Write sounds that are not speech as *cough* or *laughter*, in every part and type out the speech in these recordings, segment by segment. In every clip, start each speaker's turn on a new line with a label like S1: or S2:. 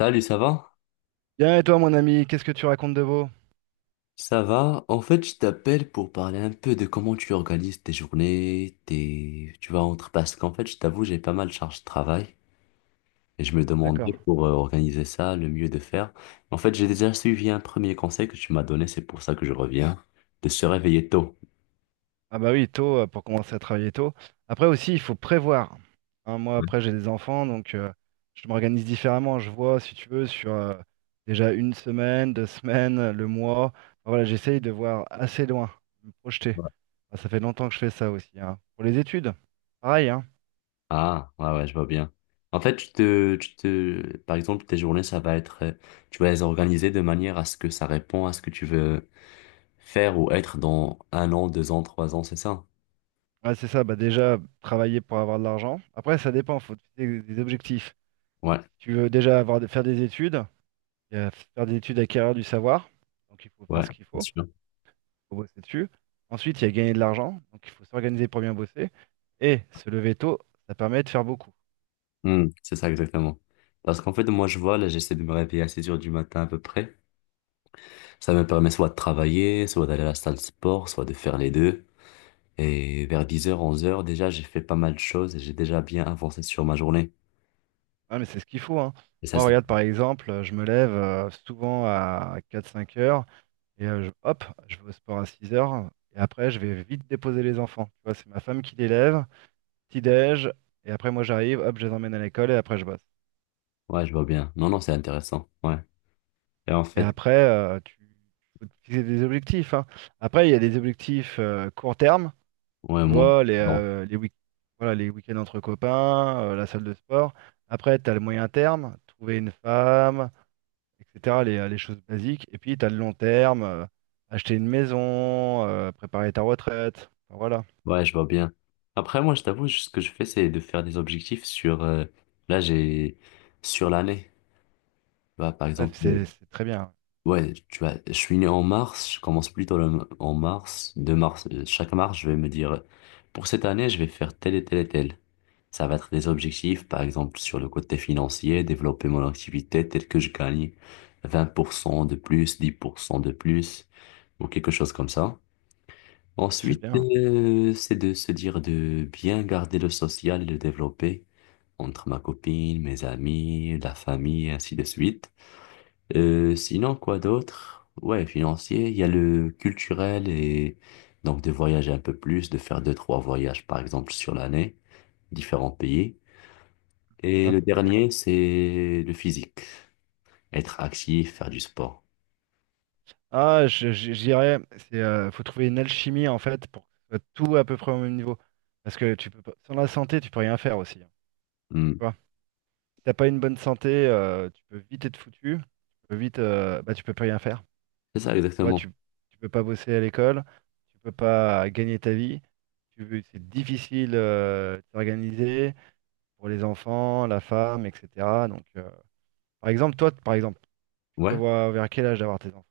S1: Salut, ça va?
S2: Bien, et toi, mon ami, qu'est-ce que tu racontes de beau?
S1: Ça va? En fait, je t'appelle pour parler un peu de comment tu organises tes journées, tes... tu vas entre... Parce qu'en fait, je t'avoue, j'ai pas mal de charge de travail et je me demandais
S2: D'accord.
S1: pour organiser ça, le mieux de faire. En fait, j'ai déjà suivi un premier conseil que tu m'as donné, c'est pour ça que je reviens, de se réveiller tôt.
S2: Ah bah oui, tôt, pour commencer à travailler tôt. Après aussi, il faut prévoir. Hein, moi, après, j'ai des enfants, donc je m'organise différemment. Je vois, si tu veux, sur déjà une semaine, deux semaines, le mois. Enfin, voilà, j'essaye de voir assez loin, de me projeter. Ah, ça fait longtemps que je fais ça aussi, hein. Pour les études, pareil, hein.
S1: Ah, ouais, ouais, je vois bien. En fait, Par exemple, tes journées, ça va être... Tu vas les organiser de manière à ce que ça répond à ce que tu veux faire ou être dans un an, deux ans, trois ans, c'est ça?
S2: Ouais, c'est ça, bah déjà, travailler pour avoir de l'argent. Après, ça dépend, faut te fixer des objectifs.
S1: Ouais.
S2: Tu veux déjà avoir, faire des études, il y a faire des études, acquérir du savoir. Donc il faut faire
S1: Ouais,
S2: ce qu'il
S1: bien
S2: faut, il
S1: sûr.
S2: faut bosser dessus. Ensuite, il y a gagner de l'argent. Donc il faut s'organiser pour bien bosser. Et se lever tôt, ça permet de faire beaucoup.
S1: Hmm, c'est ça exactement. Parce qu'en fait, moi, je vois, là, j'essaie de me réveiller à 6 heures du matin à peu près. Ça me permet soit de travailler, soit d'aller à la salle de sport, soit de faire les deux. Et vers 10 heures, 11 heures, déjà, j'ai fait pas mal de choses et j'ai déjà bien avancé sur ma journée.
S2: Ah, mais c'est ce qu'il faut, hein.
S1: Et ça,
S2: Moi,
S1: c'est...
S2: regarde, par exemple, je me lève souvent à quatre cinq heures et hop, je vais au sport à 6 heures. Et après, je vais vite déposer les enfants. Tu vois, c'est ma femme qui les lève, petit-déj, et après, moi, j'arrive, hop, je les emmène à l'école et après, je bosse.
S1: Ouais, je vois bien. Non, non, c'est intéressant. Ouais. Et en
S2: Et
S1: fait,
S2: après, tu faut te fixer des objectifs, hein. Après, il y a des objectifs court terme.
S1: ouais,
S2: Tu
S1: moi,
S2: vois,
S1: non.
S2: les week voilà, les week-ends entre copains, la salle de sport. Après, tu as le moyen terme, trouver une femme, etc., les choses basiques. Et puis, tu as le long terme, acheter une maison, préparer ta retraite. Enfin, voilà.
S1: Ouais, je vois bien. Après, moi, je t'avoue, ce que je fais, c'est de faire des objectifs sur... Là, j'ai... Sur l'année. Bah, par
S2: Ouais,
S1: exemple...
S2: c'est très bien.
S1: Ouais, tu vois, je suis né en mars, je commence plutôt en mars, 2 mars. Chaque mars, je vais me dire, pour cette année, je vais faire tel et tel et tel. Ça va être des objectifs, par exemple, sur le côté financier, développer mon activité telle que je gagne 20% de plus, 10% de plus, ou quelque chose comme ça.
S2: C'est
S1: Ensuite,
S2: bien.
S1: c'est de se dire de bien garder le social et le développer entre ma copine, mes amis, la famille, et ainsi de suite. Sinon, quoi d'autre? Ouais, financier, il y a le culturel et donc de voyager un peu plus, de faire deux, trois voyages par exemple sur l'année, différents pays.
S2: C'est
S1: Et
S2: ça,
S1: le
S2: faut
S1: dernier,
S2: s'organiser.
S1: c'est le physique, être actif, faire du sport.
S2: Ah, je dirais, faut trouver une alchimie, en fait, pour que ce soit tout à peu près au même niveau. Parce que tu peux pas, sans la santé, tu peux rien faire aussi, hein.
S1: Hmm,
S2: Tu vois, t'as pas une bonne santé, tu peux vite être foutu. Tu peux vite, bah, tu peux plus rien faire.
S1: c'est ça
S2: Tu vois,
S1: exactement.
S2: tu peux pas bosser à l'école, tu peux pas gagner ta vie. C'est difficile de s'organiser pour les enfants, la femme, etc. Donc, par exemple, toi, par exemple, tu
S1: Ouais.
S2: prévois vers quel âge d'avoir tes enfants?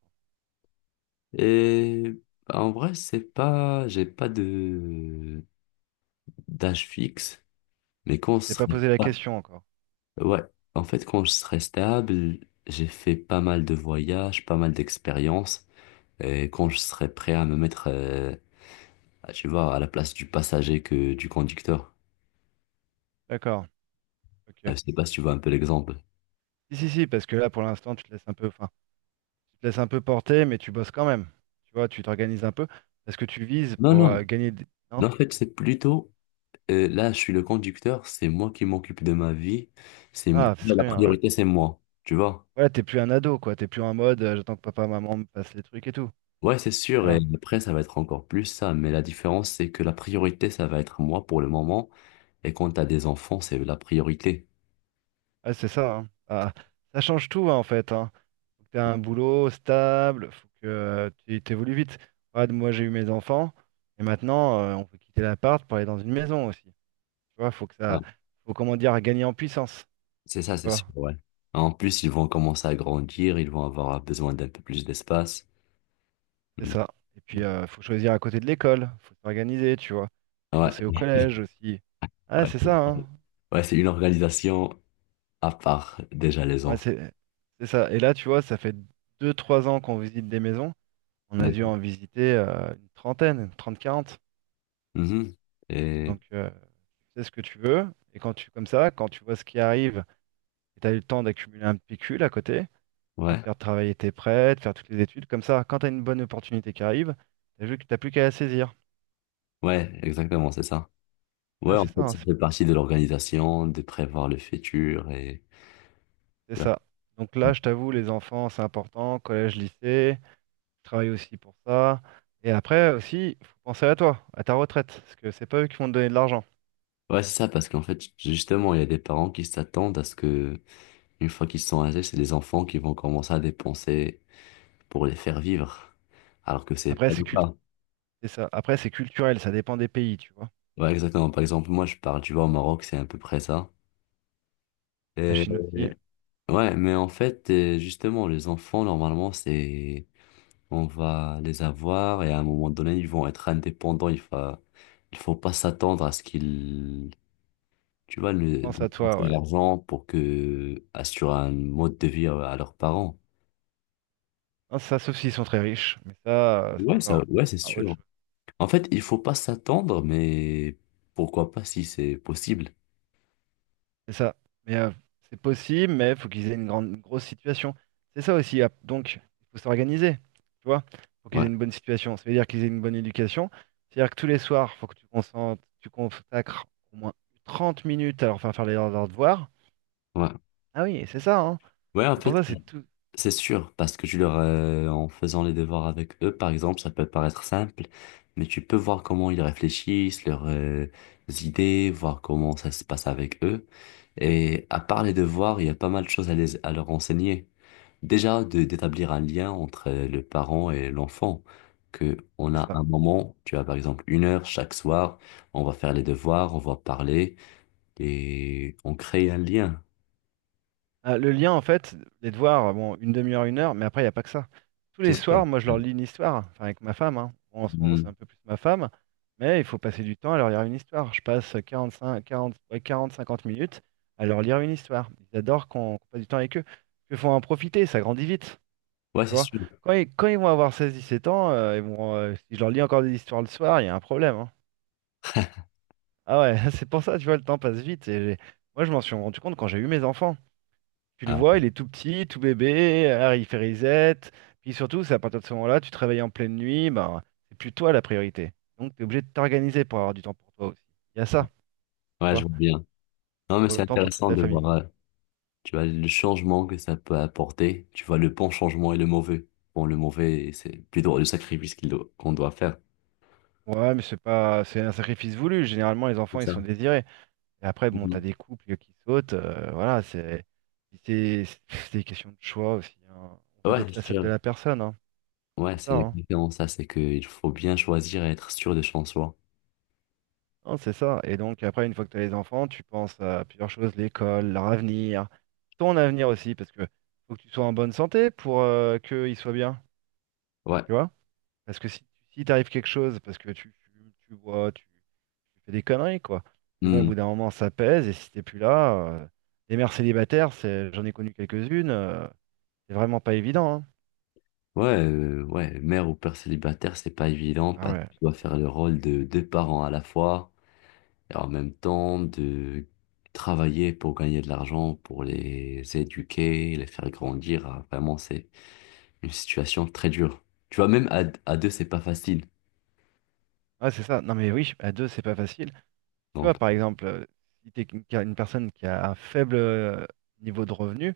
S1: Et bah, en vrai, c'est pas, j'ai pas de d'âge fixe, mais quand je
S2: T'es pas
S1: serai,
S2: posé la question encore.
S1: ouais, en fait, quand je serai stable, j'ai fait pas mal de voyages, pas mal d'expériences. Et quand je serai prêt à me mettre, tu vois, à la place du passager que du conducteur.
S2: D'accord. Ok.
S1: Je sais pas si tu vois un peu l'exemple.
S2: Si, si, si, parce que là, pour l'instant, tu te laisses un peu, enfin, tu te laisses un peu porter, mais tu bosses quand même. Tu vois, tu t'organises un peu parce que tu vises
S1: Non,
S2: pour
S1: non,
S2: gagner des... Non?
S1: non, en fait, c'est plutôt, là, je suis le conducteur, c'est moi qui m'occupe de ma vie, c'est,
S2: Ah, c'est
S1: la
S2: très bien. Ouais.
S1: priorité, c'est moi, tu vois.
S2: Voilà, t'es plus un ado, quoi. T'es plus en mode, j'attends que papa, maman me passe les trucs et tout.
S1: Ouais, c'est sûr, et
S2: Voilà.
S1: après, ça va être encore plus ça, mais la différence, c'est que la priorité, ça va être moi pour le moment, et quand t'as des enfants, c'est la priorité.
S2: Ouais, c'est ça, hein. Ah, ça change tout, hein, en fait, hein. Faut que t'aies un boulot stable, faut que tu t'évolues vite. Regarde, moi, j'ai eu mes enfants, et maintenant, on peut quitter l'appart pour aller dans une maison aussi. Tu vois, faut que
S1: Ouais,
S2: ça, faut comment dire, gagner en puissance.
S1: c'est ça,
S2: Tu
S1: c'est
S2: vois,
S1: sûr, ouais. En plus, ils vont commencer à grandir, ils vont avoir besoin d'un peu plus d'espace.
S2: c'est
S1: Mm.
S2: ça. Et puis, faut choisir à côté de l'école, faut s'organiser, tu vois. Penser au
S1: Ouais.
S2: collège aussi. Ah,
S1: Ouais,
S2: c'est
S1: c'est
S2: ça,
S1: ça.
S2: hein.
S1: Ouais, c'est une organisation à part, déjà, les
S2: Ouais,
S1: enfants.
S2: c'est ça. Et là, tu vois, ça fait deux trois ans qu'on visite des maisons. On a dû
S1: D'accord.
S2: en visiter une trentaine, une 30, 40.
S1: Mhm. Et
S2: Donc, tu sais ce que tu veux. Et quand tu, comme ça, quand tu vois ce qui arrive, et tu as eu le temps d'accumuler un pécule à côté, ça va
S1: ouais,
S2: te faire travailler tes prêts, de faire toutes les études. Comme ça, quand tu as une bonne opportunité qui arrive, t'as vu que t'as plus qu'à la saisir.
S1: ouais, exactement, c'est ça. Ouais,
S2: Ah,
S1: en
S2: c'est ça,
S1: fait,
S2: hein,
S1: ça
S2: c'est
S1: fait partie de l'organisation, de prévoir le futur et...
S2: c'est
S1: Ouais,
S2: ça. Donc là, je t'avoue, les enfants, c'est important. Collège, lycée, je travaille aussi pour ça. Et après aussi, il faut penser à toi, à ta retraite, parce que c'est pas eux qui vont te donner de l'argent.
S1: ouais, c'est ça, parce qu'en fait, justement, il y a des parents qui s'attendent à ce que, une fois qu'ils sont âgés, c'est les enfants qui vont commencer à dépenser pour les faire vivre, alors que c'est
S2: Après,
S1: pas le cas.
S2: c'est ça. Après, c'est culturel, ça dépend des pays, tu vois.
S1: Ouais, exactement. Par exemple, moi, je parle, tu vois, au Maroc, c'est à peu près ça.
S2: La
S1: Et
S2: Chine aussi.
S1: ouais, mais en fait, justement, les enfants, normalement, c'est, on va les avoir et à un moment donné, ils vont être indépendants. Il faut pas s'attendre à ce qu'ils, tu vois, le,
S2: Pense à
S1: dépensent
S2: toi,
S1: de
S2: ouais.
S1: l'argent pour que, assurer un mode de vie à leurs parents.
S2: Non, ça, sauf s'ils sont très riches, mais ça, c'est
S1: Ouais, ça,
S2: encore
S1: ouais, c'est
S2: ah, autre
S1: sûr.
S2: chose.
S1: En fait, il faut pas s'attendre, mais pourquoi pas si c'est possible.
S2: C'est ça. Mais c'est possible, mais il faut qu'ils aient une grande, une grosse situation. C'est ça aussi, ah. Donc, il faut s'organiser, tu vois. Il faut qu'ils
S1: Ouais,
S2: aient une bonne situation. Ça veut dire qu'ils aient une bonne éducation. C'est-à-dire que tous les soirs, il faut que tu consacres au moins 30 minutes à leur faire faire leurs devoirs.
S1: ouais.
S2: Ah oui, c'est ça, hein.
S1: Ouais, en
S2: C'est pour
S1: fait,
S2: ça, c'est tout.
S1: c'est sûr, parce que tu leur, en faisant les devoirs avec eux, par exemple, ça peut paraître simple, mais tu peux voir comment ils réfléchissent, leurs idées, voir comment ça se passe avec eux. Et à part les devoirs, il y a pas mal de choses à leur enseigner. Déjà, d'établir un lien entre le parent et l'enfant, que on
S2: C'est
S1: a
S2: ça.
S1: un moment, tu as par exemple une heure chaque soir, on va faire les devoirs, on va parler et on crée un lien.
S2: Ah, le lien, en fait, les devoirs, bon, une demi-heure, une heure, mais après, il n'y a pas que ça. Tous
S1: C'est
S2: les
S1: sûr.
S2: soirs, moi, je leur lis une histoire, enfin, avec ma femme, hein. Bon, en ce moment, c'est
S1: Mm.
S2: un peu plus ma femme, mais il faut passer du temps à leur lire une histoire. Je passe 45, 40, ouais, 40 50 minutes à leur lire une histoire. Ils adorent qu'on passe du temps avec eux. Il faut en profiter, ça grandit vite,
S1: Ouais,
S2: tu
S1: c'est
S2: vois.
S1: sûr.
S2: Quand ils vont avoir seize dix-sept ans, si je leur lis encore des histoires le soir, il y a un problème, hein. Ah ouais, *laughs* c'est pour ça, tu vois, le temps passe vite. Moi, je m'en suis rendu compte quand j'ai eu mes enfants. Tu le
S1: Ah,
S2: vois, il est tout petit, tout bébé, alors il fait reset. Puis surtout, c'est à partir de ce moment-là, tu te réveilles en pleine nuit, ben, c'est plus toi la priorité. Donc, tu es obligé de t'organiser pour avoir du temps pour toi aussi. Il y a ça, tu
S1: ouais, je
S2: vois,
S1: vois bien. Non, mais
S2: pour
S1: c'est
S2: le temps pour toute
S1: intéressant
S2: la
S1: de
S2: famille.
S1: voir, tu vois, le changement que ça peut apporter. Tu vois, le bon changement et le mauvais. Bon, le mauvais, c'est plutôt le sacrifice qu'on doit faire.
S2: Ouais, mais c'est pas, c'est un sacrifice voulu. Généralement, les
S1: C'est
S2: enfants, ils sont
S1: ça.
S2: désirés. Et après, bon, t'as
S1: Mhm.
S2: des couples qui sautent. Voilà, c'est des questions de choix aussi, hein. On voit
S1: Ouais,
S2: d'autres
S1: c'est
S2: facettes de
S1: sûr.
S2: la personne, hein.
S1: Ouais,
S2: C'est ça,
S1: c'est
S2: hein.
S1: exactement ça. C'est qu'il faut bien choisir et être sûr de son soi.
S2: Non, c'est ça. Et donc après, une fois que tu as les enfants, tu penses à plusieurs choses, l'école, leur avenir, ton avenir aussi, parce que faut que tu sois en bonne santé pour qu'ils soient bien,
S1: Ouais.
S2: tu vois? Parce que si t'arrive quelque chose, parce que tu fumes, tu bois, tu fais des conneries, quoi. Mais bon, au bout
S1: Mhm.
S2: d'un moment, ça pèse, et si t'es plus là, les mères célibataires, c'est, j'en ai connu quelques-unes, c'est vraiment pas évident, hein.
S1: Ouais, ouais, mère ou père célibataire, c'est pas évident
S2: Ah
S1: parce que
S2: ouais.
S1: tu dois faire le rôle de deux parents à la fois et en même temps de travailler pour gagner de l'argent, pour les éduquer, les faire grandir. Ah, vraiment, c'est une situation très dure. Tu vois, même à deux, c'est pas facile.
S2: Ah, c'est ça. Non mais oui, à deux, c'est pas facile. Tu
S1: Donc,
S2: vois, par exemple, si t'es une personne qui a un faible niveau de revenu,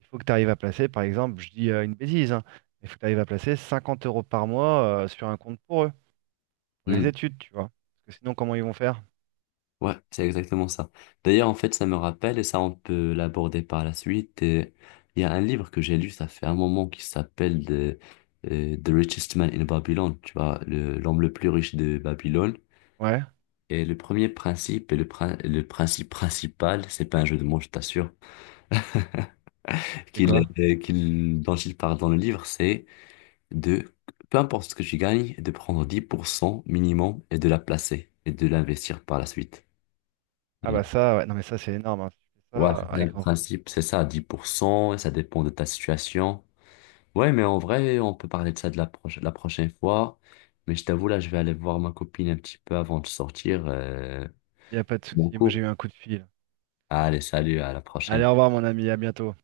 S2: il faut que tu arrives à placer, par exemple, je dis une bêtise, hein, mais il faut que tu arrives à placer 50 € par mois sur un compte pour eux, pour les
S1: hmm,
S2: études, tu vois. Parce que sinon, comment ils vont faire?
S1: ouais, c'est exactement ça. D'ailleurs, en fait, ça me rappelle, et ça, on peut l'aborder par la suite. Et il y a un livre que j'ai lu, ça fait un moment, qui s'appelle The Richest Man in Babylon. Tu vois, l'homme le plus riche de Babylone.
S2: Ouais,
S1: Et le premier principe, le principe principal, c'est pas un jeu de mots, je t'assure, *laughs*
S2: c'est quoi?
S1: dont il parle dans le livre, c'est de, peu importe ce que tu gagnes, de prendre 10% minimum et de la placer et de l'investir par la suite.
S2: Ah
S1: Hmm.
S2: bah ça, ouais, non mais ça c'est énorme, hein. Si tu fais
S1: Ouais,
S2: ça,
S1: c'est ça le
S2: avec...
S1: principe, c'est ça, 10%, et ça dépend de ta situation. Ouais, mais en vrai, on peut parler de ça de la prochaine fois. Mais je t'avoue, là, je vais aller voir ma copine un petit peu avant de sortir
S2: Il n'y a pas de
S1: mon
S2: souci. Moi j'ai
S1: cours.
S2: eu un coup de fil.
S1: Allez, salut, à la
S2: Allez,
S1: prochaine.
S2: au revoir mon ami, à bientôt.